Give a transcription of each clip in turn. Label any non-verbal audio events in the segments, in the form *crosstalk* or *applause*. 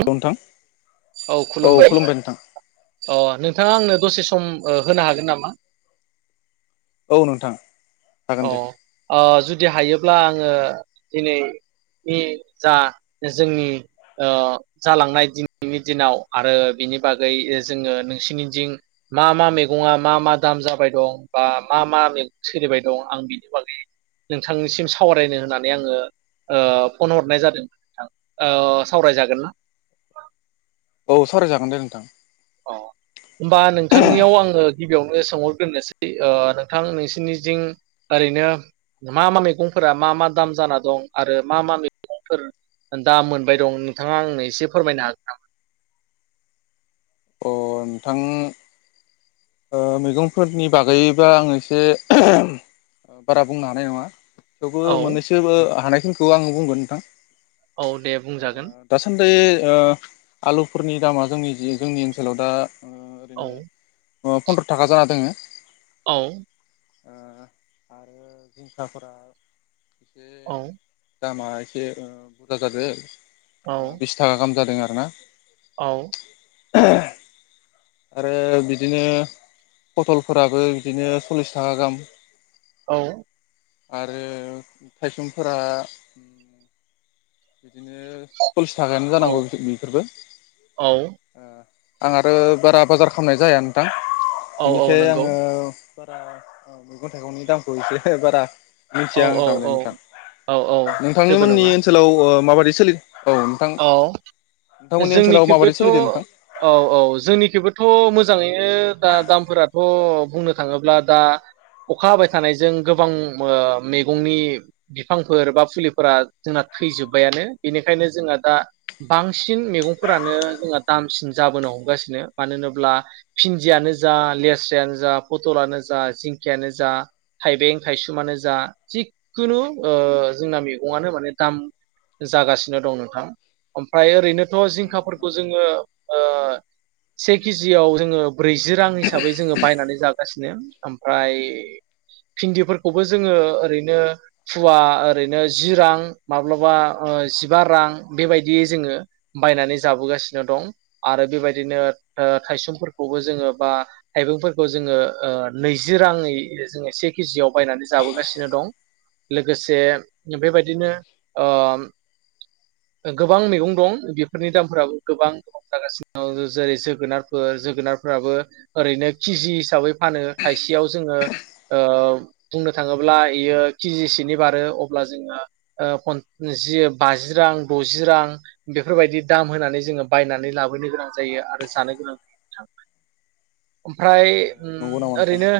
औ नोंथां औ खुलुमबाय नोंथां अ नोंथाङा आंनो दसे सम होनो हागोन नामा? औ नोंथां हागोन अ दे आ जु दि हायोब्ला आङो दिनैनि जा जोंनि ओ जालांनाय दिनैनि दिनाव आरो बिनि बागै जोङो नोंसिनि दिं मा मा मैगं मा मा दाम जाबाय दं बा मा मा मैगं सोलिबाय दं? दं आं बिनि बागै नोंथांनिसिम सावरायनो होननानै आङो ओ फन हरनाय जादों नोंथां ओ सावरायजागोन ना? औ सरायजागोन दे नोंथां अ होमबा नोंथांनियाव आङो गिबियावनो सोंहरग्रोनोसै ओ नोंथां नोंसोरनि थिं ओरैनो मा मा मैगंफोरा मा मा दाम जाना दं आरो मा मा मैगंफोर दाम मोनबाय दं नोंथाङा आंनो एसे फोरमायनो हागोन नामा? अ नोंथां ओ मैगंफोरनि बागैबा आङो एसे बारा बुंनो हानाय नङा थेवबो औ मोननैसोबो हानाय मुंखौ आं बुंगोन नोंथां औ दे बुंजागोन दासान्दि ओ आलुफोरनि दामा जोंनि जोंनि ओनसोलाव दा ओ औ ओरैनो फन्द्र थाखा जाना दोङो औ ओ आरो जिंखाफोरा ए औ दामा एसे बुरजा जादों औ बिस थाखा गाहाम जादों आ ना औ *inaudible* आरो बिदिनो पथलफोराबो बिदिनो सल्लिस थाखा गाहाम औ आरो थाइसंफोरा बिदिनो सल्लिस थाखायानो औ जानांगौ खि बेफोरबो औ आं आरो बारा बाजार खालामनाय जाया नोंथां औ औ बिनिखाय नंगौ आङो बारा ओ मैगं थाइगंनि दामखौ एसे बारा औ मिथिया आं औ थारमाने औ नोंथां औ औ जेबो नोंथांनिमोननि नङा ओनसोलाव अ माबायदि सोलि औ ओनसोलाव माबायदि जोंनिखैबोथ सोलिदों नोंथां औ औ जोंनिखैबोथ मोजाङै दा दामफोराथ बुंनो थाङोब्ला दा अखा हाबाय थानायजों गोबां मैगंनि बिफांफोर बा फुलिफोरा जोंना थैजोब्बायानो बेनिखायनो जोंना दा बांसिन मैगंफोरानो जोंहा दामसिन जाबोनो हमगासिनो मानो होनोब्ला भिन्दियानो जा लेस्रायानो जा पथलानो जा जिंखिायानो जा थाइबें थायसुमानो जा जिखुनु ओ जोंना मैगंआनो माने दाम जागासिनो दं नोंथां ओमफ्राय ओरैनोथ औ नंगौ जिंखाफोरखौ नामा जोङो ओ से केजियाव जोङो ब्रैजि रां हिसाबै जोङो बायनानै जागासिनो ओमफ्राय फिन्दिफोरखौबो जोङो ओरैनो फुवा ओरैनो जि रां माब्लाबा ओ जिबा रां बेबायदियै जोङो बायनानै जाबोगासिनो दं आरो बेबायदिनो ओ थायसुंफोरखौबो जोङो बा थाइबेंफोरखौ जोङो ओ नैजि राङै जोङो से केजियाव बायनानै जाबोगासिनो दं लोगोसे बेबायदिनो ओम गोबां मैगं दं बेफोरनि दामफोराबो गोबां जागासिनो दं जेरै जोगोनारफोर जोगोनारफोराबो ओरैनो किजि हिसाबै फानो थायसेयाव जोङो ओ बुंनो थाङोब्ला बेयो किजिसेनि बारो अब्ला जोङो ओ फन जि बाजि रां दजि रां बेफोरबायदि दाम होनानै जोङो बायनानै लाबोनो गोनां जायो आरो जानो गोनां ओमफ्राय औ उम नंगौ नामा नोंथां ओरैनो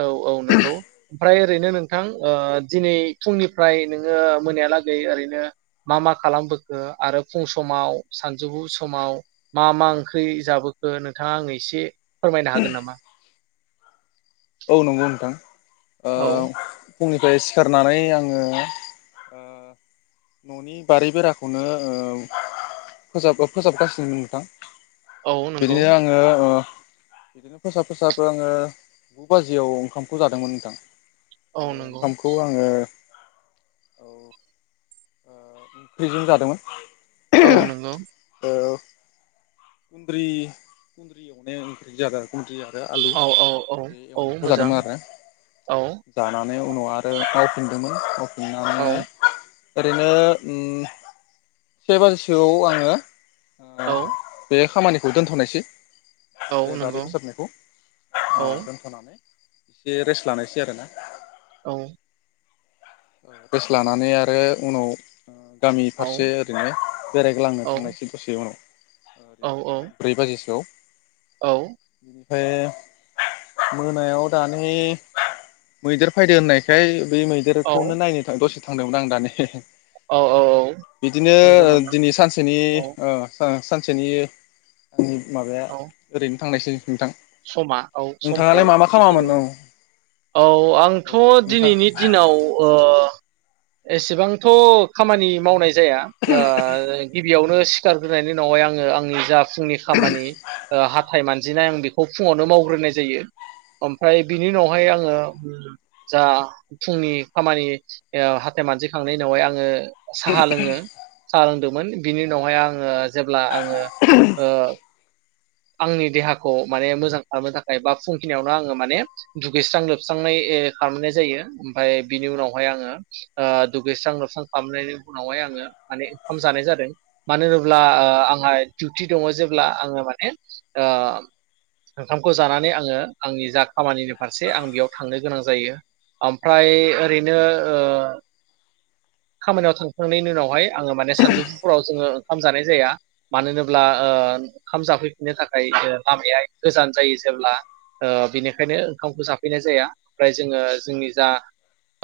औ औ नंगौ ओमफ्राय ओरैनो नोंथां ओ दिनै फुंनिफ्राय नोङो मोनायालागै ओरैनो मा मा खालामबो ओ आरो फुं समाव सानजौफु समाव मा मा ओंख्रि जाबोखो नोंथाङा आंनो एसे फोरमायनो हागोन नामा? औ नंगौ नोंथां ओ औ फुंनिफ्राय सिखारनानै आङो ओ न'नि बारि बेराखौनो ओ फोजाब फोजाबगासिनो नोंथां औ नंगौ बिदिनो आङो ओ फोसाब फोसाब आङो गु बाजियाव ओंखामखौ जादोंमोन नोंथां औ नंगौ ओंखामखौ आङो औ प्रिजिम जादोंमोन औ नंगौ खुन्द्रि खन्द्रि आरो आलु औ औ औ बे औ एवनायखौ मोजां जादोंमोन आरो औ जानानै उनाव आरो मावफिनदोंमोन *unintelligible* औ ओरैनो उम से बाजिसोआव आङो ओ औ बे खामानिखौ दोनथनायसै औ बे दारि नंगौ फोसाबनायखौ ओ औ दोनथनानै से रेस्ट लानायसै आरोना औ रेस लानानै आरो उनाव गामि औ फारसे ओरैनो बेरायग्लांनो थांनायसै दसे उनाव औ ओरैनो ब्रै बाजिसोआव औ *unintelligible* मोनायाव दानि मैदेर फैदो होननायखाय बे मैदेर औ खौनो नायनो था दसे थांदोंमोन आं दानि औ औ *unintelligible* बिदिनो नंगौ नामा दिनै सानसेनि औ ओ ओ सानसेनि उम्म माबाया औ ओरैनो थांनायसै नोंथां समा औ समखौ नोंथाङालाय मा मा बेखिनि खामामोन? औ औ आंथ औ नोंथां दिनैनि दिनाव ओ ओ एसेबांथ खामानि मावनाय जाया ओ गिबियावनो सुटार होनोनायनि उनावहाय आंङो आंनि जा फुंनि खामानि ओ हाथाय मानजिनाय आं बे *unintelligible* फुङावनो मावग्रोनाय जायो ओमफ्राय बिनि उनाव हाय आंङो जा फुंनि खामानि ओ हाथाय मानजिखांनायनि उनावहाय आंङो साहा लोंङो साहा लोंदों मोन बिनि उनावहाय आंङो जेब्ला आंङो ओ आंनि देहाखौ माने मोजां खालामनो थाखाय बा फुंखिनायावनो आंङो माने दुगैस्रां लोबस्रांनाय खालामनाय जायो ओमफाय बिनि उनावहाय आंङो ओ दुगैस्रां लोबस्रां खालामनायनि उनावहाय आंङो माने ओंखाम जानाय जादों मानो होनोब्ला ओ आंहा डिउटि दङ जेब्ला आंङो माने ओ ओंखामखौ जानानै आंङो आंनि जा खामानिनि फारसे आं बेयाव थांनो गोनां जायो ओमफ्राय ओरैनो ओ खामानियाव थांखांनायनि उनावहाय आंङो माने सानजौफुफोरुराव जोंङो ओंखाम जानाय जाया मानो होनोब्ला ओ ओंखाम जाफैफिननो थाखाय लामाया गोजान जायो जेब्ला ओ बिनिखायनो ओंखामखौ जाफैनाय जाया ओमफ्राय जोंङो जोंनि जा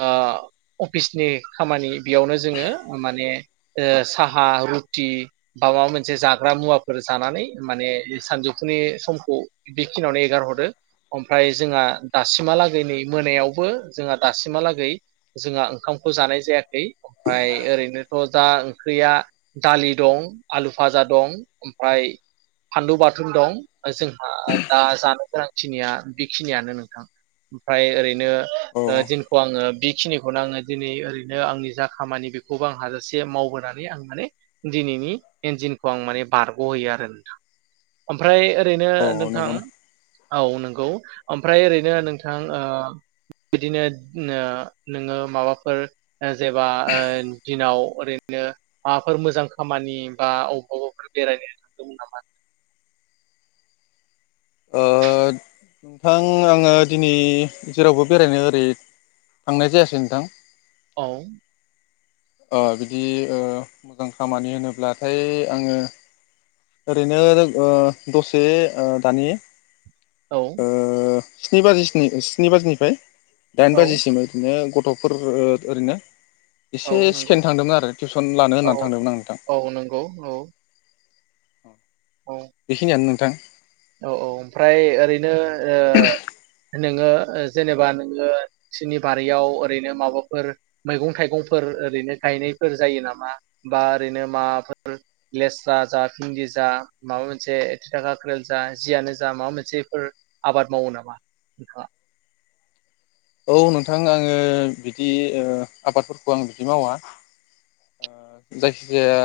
ओ अफिसनि खामानि बेयावनो जोंङो माने ओ साहा रुटि बा माबा मोनसे जाग्रा मुवाफोर जानानै माने सानजौफुनि समखौ बेखिनियावनो एगार हरो ओमफ्राय जोंहा दासिमहालागै नै मोनायावबो जोंहा दासिमहालागै जोंहा ओंखामखौ जानाय जाया ऐ ओमफ्राय ओरैनोथ' दा ओंख्रिया दालि दं आलु फाजा दं ओमफ्राय फानलु बाथुम दं जोंहा दा जानो गोनांखिनिया बेखिनियानो नोंथां ओमफ्राय ओरै नो औ ओ दिनखौ आंङो बिखिनिखौनो आं दिनै ओरैनो आंनि जा खामानि बेखौबो आं हाजासे मावबोनानै आं माने दिनैनि इन्जिनखौ आं माने बारगहोयो आरो नोंथां ओमफ्राय ओरैनो औ नोंथां नंगौना औ नों गौ ओमफ्राय ओरैनो नोंथां ओ बिदिनो नो-नोंङो माबाफोर जेबा ओ दिनाव ओरैनो माबाफोर मोजां खामानि बा अबावबाफोर बेरायनो थांदोंमोन नामा? ओ नोंथां आङो दिनै जेरावबो बेरायनो ओरै थांनाय जायासै नोंथां। औ ओ बिदि ओ मोजां खामानि होनोब्लाथाय आङो ओरैनो ओ दसे ओ दानि औ ओ स्नि बाजि स्नि स्नि बाजिनिफ्राय दाइन औ बाजिसिम ओरैनो गथ गथ'फोर ओ ओरैनो औ एसे नंगौ सिखायनो थांदोंमोन आरो टिउसन लानो औ होननानै थांदोंमोन आं नोंथां। औ नंगौ औ औ बेखिनियानो नो थां औ औ ओमफ्राय ओरैनो ओ नोङो जेनेबा नोङो नोंसिनि बारियाव ओरैनो माबाफोर मैगं थाइगंफोर ओरैनो गायनायफोर जायो नामा बा ओरैनो माबाफोर लेस्रा जा भिनदी जा माबा मोनसे तिता काख्रेल जा जियानो जा माबा मोनसेफोर आबाद मावो नामा नोंथाङा? औ नोंथां आङो बिदि ओ आबादफोरखौ आं बिदि मावा जायखिजाया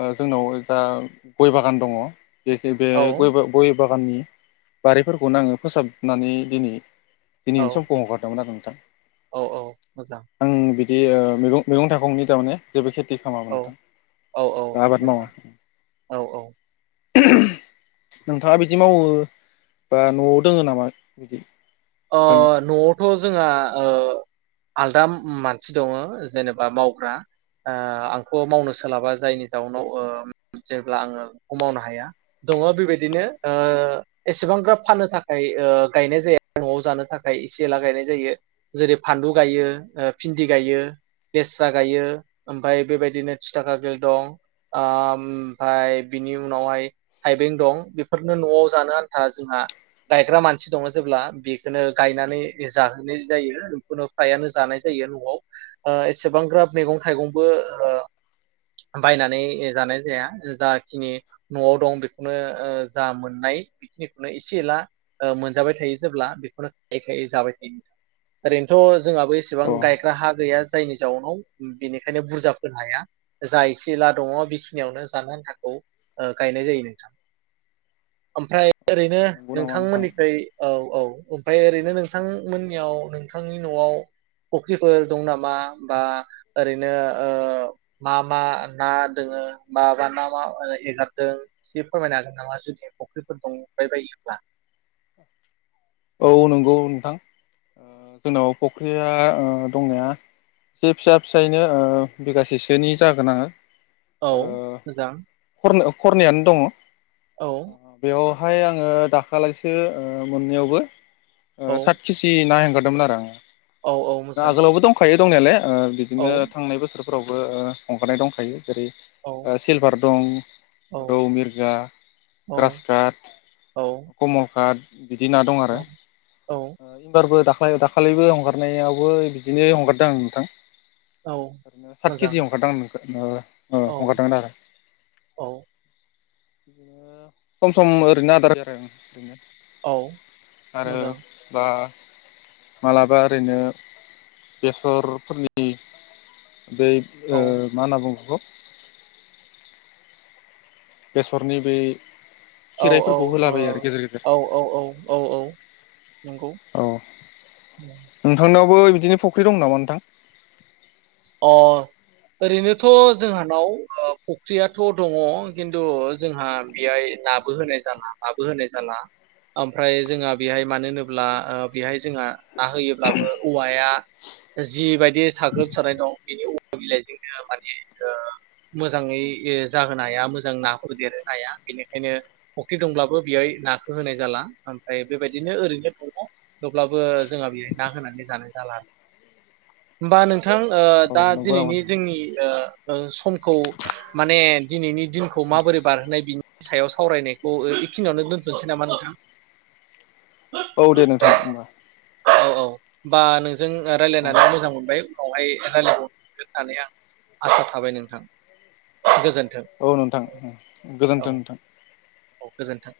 ओ जोंनाव दा गय बागान दङ। बेखो बे औ गय बा गय बागाननि बारिफोरखौनो आङो फोसाबनानै दिनि औ दिनिनि सम हगारदोंमोन आरो नोंथां। औ औ मोजां। आं बिदि ओ मैगं-मैगं थाइगंनि थारमाने जेबो खे औ औ औ मावा मोजां औ औ नोंथाङा बिदि मावो बा नआव दोङो नामा बिदि? अ नोंथांनियाव न'आव थ जोंहा ओ आलदा मानसि दङ जेनेबा मावग्रा ओ आंथ' मावनो सोलाबा जायनि जाउन उनाव जेब्ला आङो बेखौ मावनो हाया दङ बेबायदिनो ओ एसेबांग्राब फाननो थाखाय ओ गायनाय जाया। न'आव जानो थाखाय एसे एला गायनाय जायो जेरै फानलु गायो ओ भिन्दि गायो लेस्रा गायो ओमफ्राय बेबायदिनो थिथा काख्रेल दं ओ ओमफ्राय बिनि उनावहाय थाइबें दं बेफोरनो न'आव जानो आन्था जोंहा गायग्रा मानसि दङ जेब्ला बेखोनो गायनानै जाहोनाय जायो बेखौनो फ्रायानो जानाय जायो न'आव ओ एसेबांग्राब मैगं थाइगंबो ओ बायनानै जानाय जाया जाखिनि न'आव दं बेखौनो ओ जा मोननाय बेखिनिखौनो एसे एला ओ मोनजाबाय थायो। जेब्ला बेखौनो खायै खायै जाबाय थायो। ओरैनोथ' जोंहाबो एसेबां अ गायग्रा हा गैया। जायनि जाउनाव बेनिखायनो बुरजा फोनो हाया जा एसे एला दङ बेखिनियावनो जानो आन्थाखौ ऐ गायनाय जायो नोंथां। ओमफ्राय ओरैनो नंगौ नामा नोंथां नोंथांमोननिफ्राय औ औ उ ओमफ्राय ओरैनो नोंथांमोननियाव नों नोंथांनि न'आव फख्रिफोर दं नामा बा ओरैनो ओ मा मा ना दोङो बा मा मा ना एगारदों एसे फोरमायनो हागोन नामा जुदि फख्रिफोर दंबाय बायोब्ला? औ नंगौ नोंथां आ जोंनाव फख्रिया दंनाया एसे फिसा फिसायैनो बिगासेसोनि जागोन आरो। औ मोजां। खरनियानो दङ। औ। हाय आङो दाखालायसो मोननैयावबो। ओ औ सात किजि ना हेंगार दोंमोन आरो आङो। औ औ मोजां । आगोलावबो दंखायो दंनायालाय बिदिनो थांनाय बोसोर फोरावबो हंगारानाय दंखायो । जेरै औ सिलभार दं औ रौ मिरगा औ ग्रास काट औ कमल काट बिदि ना दं आरो औ । *unintelligible* दा दाखालिबो हंगारनायावबो बिदिनो हंगारदों आं नोंथां। औ ओरैनो सात के मोजां जि हओगारदां नोखो ओ औ हगारदों आरो। औ *inaudible* सम सम ओरैनो आदार जादों आ ओरैनो। औ आरो मोजां बा। मालाबा ओरैनो बेसरफोरनि बै औ मा होनना बुंङो बिखो? बेसरनि बै औ औ औ खिराइफोरखौ होलाबायो आरो गेजेर गेजेर औ औ औ औ । नंगौ । बो बिदिनो फुख्रि दं नामा नोंथां? अ ओरैनोथ जोंहानाव फुख्रियाथ दङ खिन्थु जोंहा बेहाय नाबो होनाय जाला नाबो होनाय जाला ओमफ्राय जोंहा बेहाय मानो होनोब्ला बेहाय जोंहा ना होयोब्लाबो औवाया जि बायदि साग्लोब सारनाय दं बेनिमा बिलाइजोंनो माने ओ मोजाङै जाहोनो हाया मोजां ना होदेरो हाया बेनिखायनो फख्रि दंब्लाबो बेयावाय नाखौ होनाय जाला ओमफ्राय बेबायदिनो ओरैनो दङ थवब्लाबो जोंहा बेहाय ना होनानै जानाय जाला । होमबा नों थां। ओ औ दा नंगौ नामा दिनैनि नोंथां जोंनि ओ समखौ माने दिनैनि दिनखौ माबोरै बारहोनाय बिनि सायाव सावरायनायखौ एखिनियावनो दोनथनोसै नामा नोंथां । औ दे नोंथां होमबा । औ औ बा नों जों अ रायलायनानै मोजां मोनबाय । उनावहाय रायलायबावनो मोनगोन होननानै आं आसा थाबाय नोंथां गोजोन औ नोंथां गोजोनथों नोंथां औ गोजोन्थों।